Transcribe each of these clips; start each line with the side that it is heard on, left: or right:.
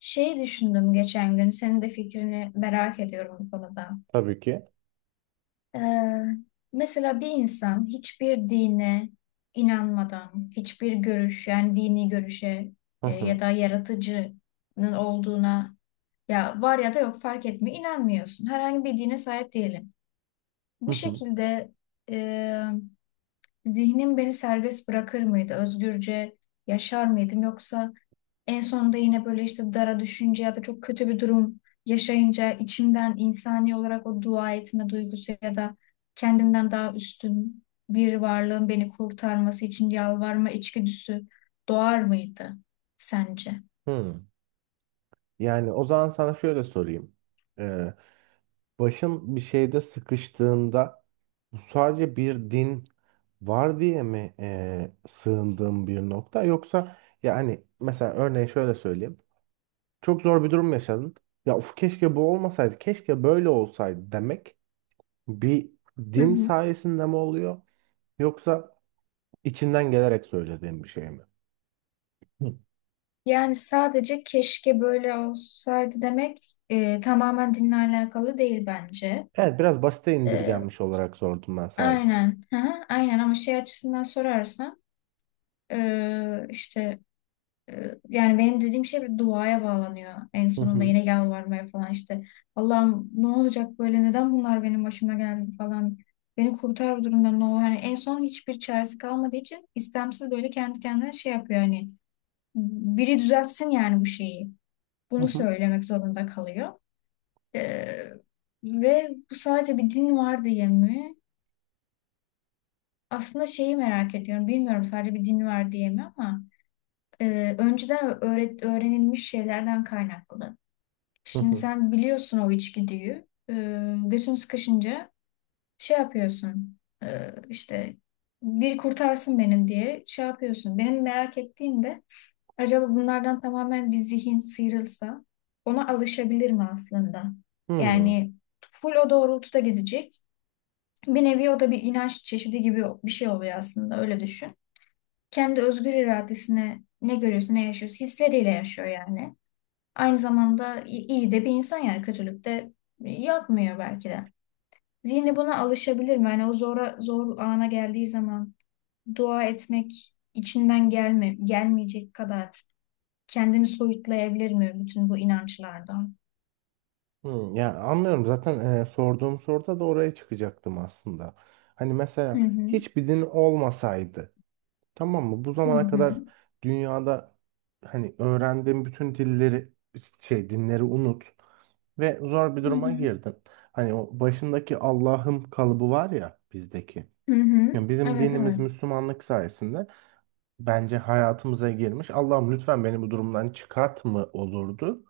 left: Şey düşündüm geçen gün, senin de fikrini merak ediyorum bu konuda.
right: Tabii ki.
left: Ee, Mesela bir insan hiçbir dine inanmadan, hiçbir görüş, yani dini görüşe
right: Hı hı.
left: ya da yaratıcının olduğuna ya var ya da yok fark etmiyor, inanmıyorsun. Herhangi bir dine sahip değilim. Bu
right: Hı hı.
left: şekilde e, zihnim beni serbest bırakır mıydı? Özgürce yaşar mıydım? Yoksa en sonunda yine böyle işte dara düşünce ya da çok kötü bir durum yaşayınca içimden insani olarak o dua etme duygusu ya da kendimden daha üstün bir varlığın beni kurtarması için yalvarma içgüdüsü doğar mıydı sence?
right: Hı. Yani o zaman sana şöyle sorayım. Ee, Başın bir şeyde sıkıştığında bu sadece bir din var diye mi sığındığın bir nokta, yoksa yani mesela örneğin şöyle söyleyeyim. Çok zor bir durum yaşadın. Ya of, keşke bu olmasaydı, keşke böyle olsaydı demek bir
left: Hı
right: din
left: hı.
right: sayesinde mi oluyor, yoksa içinden gelerek söylediğin bir şey mi? Hı.
left: Yani sadece keşke böyle olsaydı demek tamamen dinle alakalı değil bence.
right: Evet, biraz basite
left: E,
right: indirgenmiş olarak sordum ben sadece.
left: aynen. Hı hı, aynen ama şey açısından sorarsan işte, yani benim dediğim şey bir duaya bağlanıyor. En
right: Hı
left: sonunda
right: hı.
left: yine yalvarmaya falan işte. Allah'ım ne olacak böyle neden bunlar benim başıma geldi falan. Beni kurtar bu durumdan ne olur. Hani en son hiçbir çaresi kalmadığı için istemsiz böyle kendi kendine şey yapıyor hani. Biri düzeltsin yani bu şeyi.
right: Hı
left: Bunu
right: hı.
left: söylemek zorunda kalıyor. Ee, Ve bu sadece bir din var diye mi? Aslında şeyi merak ediyorum. Bilmiyorum sadece bir din var diye mi ama önceden öğrenilmiş şeylerden kaynaklı.
right: Hı
left: Şimdi
right: hı.
left: sen biliyorsun o içgüdüyü. Götün sıkışınca şey yapıyorsun. İşte bir kurtarsın beni diye şey yapıyorsun. Benim merak ettiğim de acaba bunlardan tamamen bir zihin sıyrılsa ona alışabilir mi aslında?
right: Hmm,
left: Yani full o doğrultuda gidecek. Bir nevi o da bir inanç çeşidi gibi bir şey oluyor aslında öyle düşün. Kendi özgür iradesine ne görüyorsa ne yaşıyorsa hisleriyle yaşıyor yani. Aynı zamanda iyi de bir insan yani kötülük de yapmıyor belki de. Zihni buna alışabilir mi? Yani o zor ana geldiği zaman dua etmek içinden gelmeyecek kadar kendini soyutlayabilir mi bütün bu inançlardan?
right: hmm. Ya anlıyorum zaten, sorduğum soruda da oraya çıkacaktım aslında. Hani
left: Hı
right: mesela
left: hı.
right: hiçbir din olmasaydı, tamam mı? Bu
left: Hı
right: zamana
left: hı.
right: kadar dünyada hani öğrendiğin bütün dilleri dinleri unut ve zor bir
left: Hı
right: duruma
left: hı.
right: girdin. Hani o başındaki Allah'ım kalıbı var ya bizdeki.
left: Hı hı.
right: Yani bizim
left: Evet,
right: dinimiz
left: evet.
right: Müslümanlık sayesinde bence hayatımıza girmiş. Allah'ım, lütfen beni bu durumdan çıkart mı olurdu?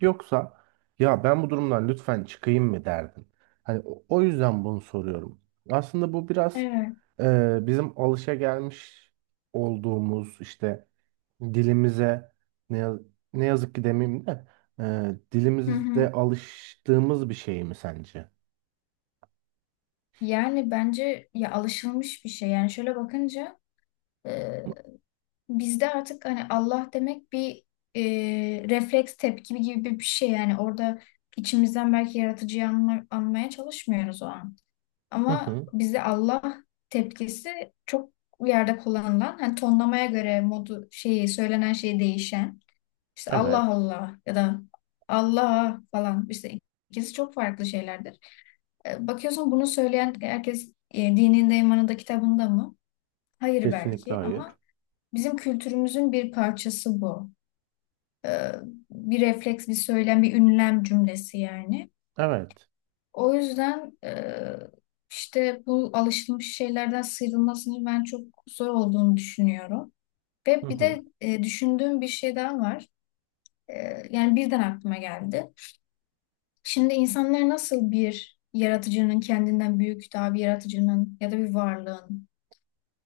right: Yoksa ya ben bu durumdan lütfen çıkayım mı derdin? Hani o yüzden bunu soruyorum. Aslında bu biraz
left: Evet.
right: bizim alışagelmiş olduğumuz işte dilimize, ne, yaz- ne yazık ki demeyeyim de
left: Hı hı.
right: dilimizde alıştığımız bir şey mi sence?
left: Yani bence ya alışılmış bir şey. Yani şöyle bakınca bizde artık hani Allah demek bir e, refleks tepki gibi bir şey yani orada içimizden belki anmaya çalışmıyoruz o an.
right: Hı
left: Ama
right: hı.
left: bizde Allah tepkisi çok yerde kullanılan hani tonlamaya göre modu şeyi söylenen şey değişen işte Allah
right: Evet.
left: Allah ya da Allah falan işte ikisi çok farklı şeylerdir. Bakıyorsun bunu söyleyen herkes dininde imanında kitabında mı? Hayır
right: Kesinlikle
left: belki
right: hayır.
left: ama bizim kültürümüzün bir parçası bu. Ee, Bir refleks, bir söylem, bir ünlem cümlesi yani.
right: Evet.
left: O yüzden işte bu alışılmış şeylerden sıyrılmasının ben çok zor olduğunu düşünüyorum.
right: Hı
left: Ve bir
right: hı.
left: de düşündüğüm bir şey daha var. E, Yani birden aklıma geldi. Şimdi insanlar nasıl bir yaratıcının kendinden büyük daha bir yaratıcının ya da bir varlığın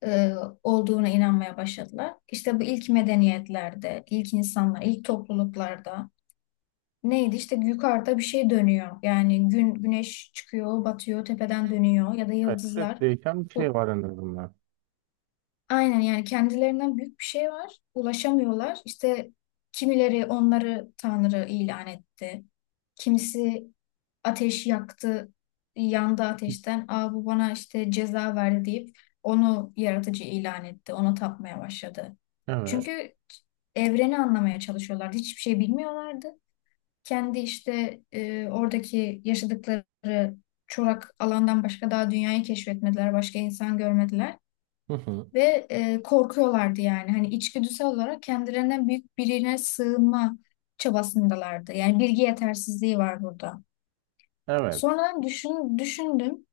left: e, olduğuna inanmaya başladılar. İşte bu ilk medeniyetlerde, ilk insanlar, ilk topluluklarda neydi? İşte yukarıda bir şey dönüyor. Yani güneş çıkıyor, batıyor, tepeden dönüyor ya da
right: Evet, sürekli
left: yıldızlar.
right: değişen bir şey
left: Bu
right: var en azından.
left: aynen yani kendilerinden büyük bir şey var. Ulaşamıyorlar. İşte kimileri onları Tanrı ilan etti. Kimisi ateş yaktı, yandı ateşten. Aa bu bana işte ceza verdi deyip onu yaratıcı ilan etti. Ona tapmaya başladı.
right: Evet.
left: Çünkü evreni anlamaya çalışıyorlar. Hiçbir şey bilmiyorlardı. Kendi işte oradaki yaşadıkları çorak alandan başka daha dünyayı keşfetmediler. Başka insan görmediler.
right: Hı hı.
left: Ve korkuyorlardı yani. Hani içgüdüsel olarak kendilerinden büyük birine sığınma çabasındalardı. Yani bilgi yetersizliği var burada.
right: Evet.
left: Sonradan düşündüm.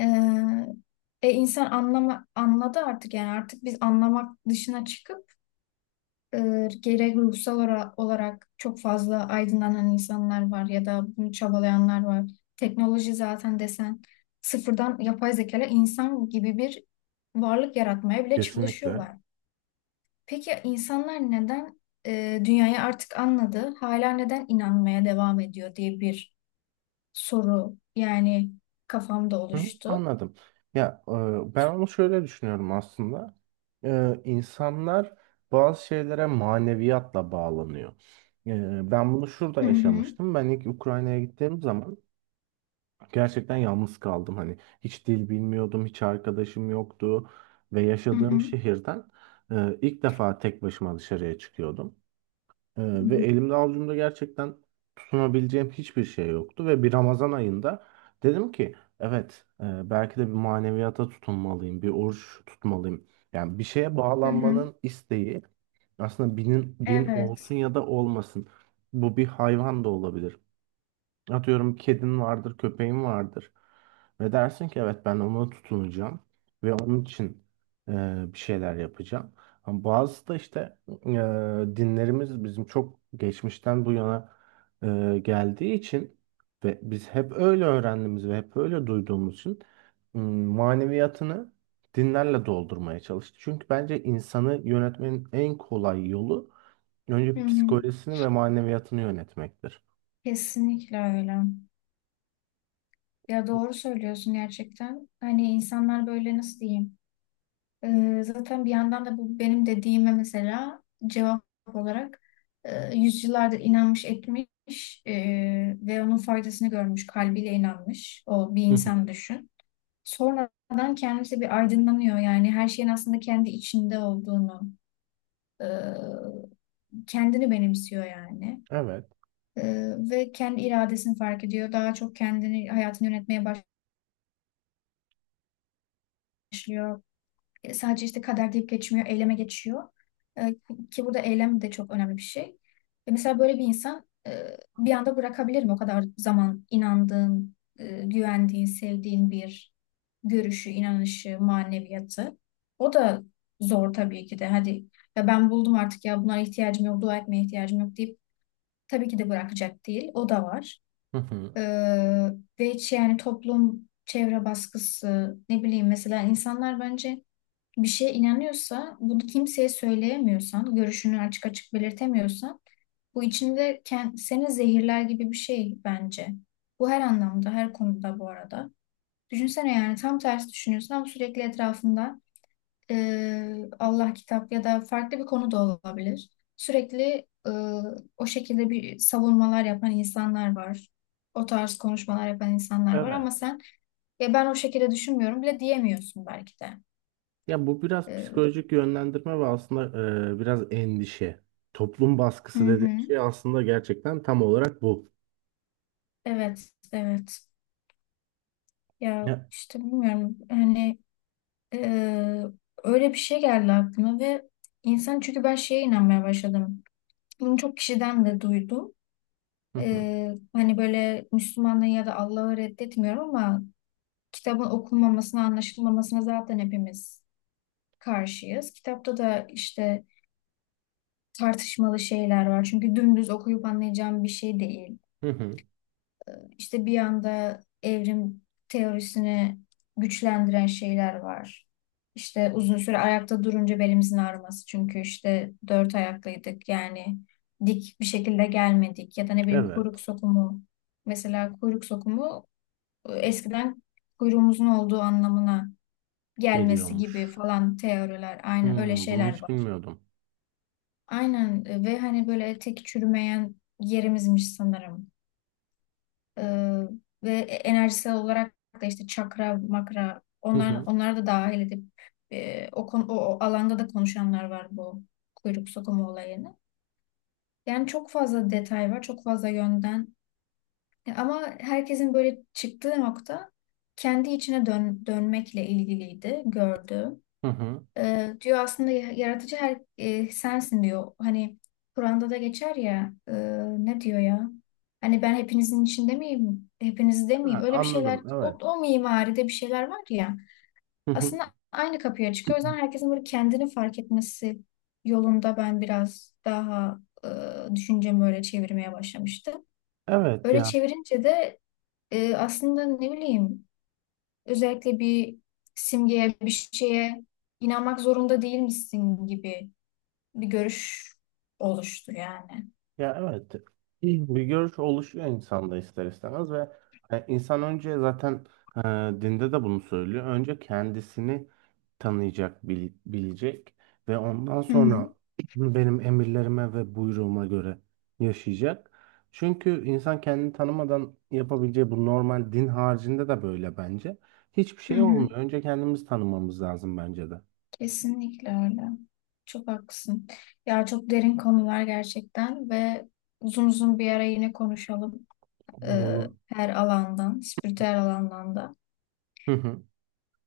left: E, anladı artık yani artık biz anlamak dışına çıkıp gerek olarak çok fazla aydınlanan insanlar var ya da bunu çabalayanlar var. Teknoloji zaten desen sıfırdan yapay zeka ile insan gibi bir varlık yaratmaya bile
right: Kesinlikle.
left: çalışıyorlar. Peki insanlar neden dünyayı artık anladı, hala neden inanmaya devam ediyor diye bir soru yani kafamda
right: Hı,
left: oluştu.
right: anladım. Ya ben onu şöyle düşünüyorum aslında. İnsanlar bazı şeylere maneviyatla bağlanıyor. E, ben bunu şurada
left: Hı hı,
right: yaşamıştım. Ben ilk Ukrayna'ya gittiğim zaman gerçekten yalnız kaldım. Hani hiç dil bilmiyordum, hiç arkadaşım yoktu ve
left: hı
right: yaşadığım
left: hı,
right: şehirden ilk defa tek başıma dışarıya çıkıyordum.
left: hı
right: Ee, Ve
left: hı,
right: elimde avucumda gerçekten tutunabileceğim hiçbir şey yoktu ve bir Ramazan ayında dedim ki evet, belki de bir maneviyata tutunmalıyım, bir oruç tutmalıyım. Yani bir şeye
left: hı hı.
right: bağlanmanın isteği, aslında din
left: Evet.
right: olsun ya da olmasın. Bu bir hayvan da olabilir. Atıyorum kedin vardır, köpeğin vardır. Ve dersin ki evet, ben ona tutunacağım ve onun için e, bir şeyler yapacağım. Ama bazısı da işte dinlerimiz bizim çok geçmişten bu yana geldiği için ve biz hep öyle öğrendiğimiz ve hep öyle duyduğumuz için maneviyatını dinlerle doldurmaya çalıştı. Çünkü bence insanı yönetmenin en kolay yolu
left: Hı
right: önce
left: hı.
right: psikolojisini ve maneviyatını yönetmektir.
left: Kesinlikle öyle. Ya doğru söylüyorsun gerçekten. Hani insanlar böyle nasıl diyeyim? Zaten bir yandan da bu benim dediğime mesela cevap olarak yüzyıllardır inanmış etmiş ve onun faydasını görmüş, kalbiyle inanmış o bir
right: Hı hı.
left: insan düşün. Sonradan kendisi bir aydınlanıyor yani her şeyin aslında kendi içinde olduğunu, e, kendini benimsiyor yani.
right: Evet.
left: Ve kendi iradesini fark ediyor. Daha çok kendini, hayatını yönetmeye başlıyor. Sadece işte kader deyip geçmiyor, eyleme geçiyor. E, Ki burada eylem de çok önemli bir şey. Mesela böyle bir insan bir anda bırakabilir mi? O kadar zaman inandığın, güvendiğin, sevdiğin bir görüşü, inanışı, maneviyatı. O da zor tabii ki de. Hadi ya ben buldum artık ya bunlara ihtiyacım yok, dua etmeye ihtiyacım yok deyip tabii ki de bırakacak değil. O da var.
right: Hı hı.
left: E, Ve hiç yani toplum, çevre baskısı, ne bileyim mesela insanlar bence bir şeye inanıyorsa, bunu kimseye söyleyemiyorsan, görüşünü açık açık belirtemiyorsan, bu içinde seni zehirler gibi bir şey bence. Bu her anlamda, her konuda bu arada. Düşünsene yani tam tersi düşünüyorsun ama sürekli etrafında Allah kitap ya da farklı bir konu da olabilir. Sürekli e, o şekilde bir savunmalar yapan insanlar var. O tarz konuşmalar yapan insanlar var ama
right: Evet.
left: sen ya ben o şekilde düşünmüyorum bile diyemiyorsun belki de.
right: Ya bu biraz
left: E,
right: psikolojik yönlendirme ve aslında biraz endişe. Toplum
left: hı
right: baskısı dediğim
left: hı.
right: şey aslında gerçekten tam olarak bu.
left: Evet, evet. Ya
right: Ya.
left: işte bilmiyorum. Hani eee, öyle bir şey geldi aklıma ve insan çünkü ben şeye inanmaya başladım. Bunu çok kişiden de duydum.
right: Hı hı.
left: Hani böyle Müslümanlığı ya da Allah'ı reddetmiyorum ama kitabın okunmamasına, anlaşılmamasına zaten hepimiz karşıyız. Kitapta da işte tartışmalı şeyler var. Çünkü dümdüz okuyup anlayacağım bir şey değil.
right: Hı hı.
left: İşte bir anda evrim teorisini güçlendiren şeyler var. İşte uzun süre ayakta durunca belimizin ağrıması. Çünkü işte dört ayaklıydık. Yani dik bir şekilde gelmedik. Ya da ne bileyim kuyruk
right: Evet.
left: sokumu. Mesela kuyruk sokumu eskiden kuyruğumuzun olduğu anlamına gelmesi gibi
right: Geliyormuş.
left: falan teoriler. Aynen öyle
right: Hmm, bunu
left: şeyler
right: hiç
left: var.
right: bilmiyordum.
left: Aynen ve hani böyle tek çürümeyen yerimizmiş sanırım. Ee, Ve enerjisel olarak da işte çakra, makra
right: Hı hı.
left: onlar da dahil edip o alanda da konuşanlar var bu kuyruk sokumu olayını. Yani çok fazla detay var, çok fazla yönden. Ama herkesin böyle çıktığı nokta kendi içine dönmekle ilgiliydi gördüğüm.
right: Hı hı.
left: Diyor aslında yaratıcı her sensin diyor. Hani Kur'an'da da geçer ya ne diyor ya? Hani ben hepinizin içinde miyim? Hepinizde miyim?
right: Ha,
left: Öyle bir şeyler
right: anladım. Evet.
left: o mimaride bir şeyler var ya.
right: Hı hı.
left: Aslında aynı kapıya çıkıyor. O yüzden herkesin böyle kendini fark etmesi yolunda ben biraz daha düşüncemi öyle çevirmeye başlamıştım.
right: Evet
left: Öyle
right: ya.
left: çevirince de aslında ne bileyim özellikle bir simgeye bir şeye inanmak zorunda değil misin gibi bir görüş oluştur yani.
right: Ya evet, bir görüş oluşuyor insanda ister istemez ve insan önce zaten e, dinde de bunu söylüyor. Önce kendisini tanıyacak, bilecek ve ondan
left: Hı hı,
right: sonra benim emirlerime ve buyruğuma göre yaşayacak. Çünkü insan kendini tanımadan yapabileceği, bu normal din haricinde de böyle bence. Hiçbir
left: hı
right: şey
left: hı.
right: olmuyor. Önce kendimizi tanımamız lazım bence de.
left: Kesinlikle öyle. Çok haklısın. Ya çok derin konular gerçekten ve uzun uzun bir ara yine konuşalım.
right: Olur,
left: Ee,
right: olur.
left: Her alandan, spiritüel alandan da.
right: Hı hı.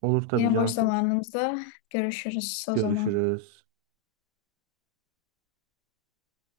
right: Olur tabii
left: Yine boş
right: Cansu.
left: zamanımızda görüşürüz o zaman.
right: Görüşürüz.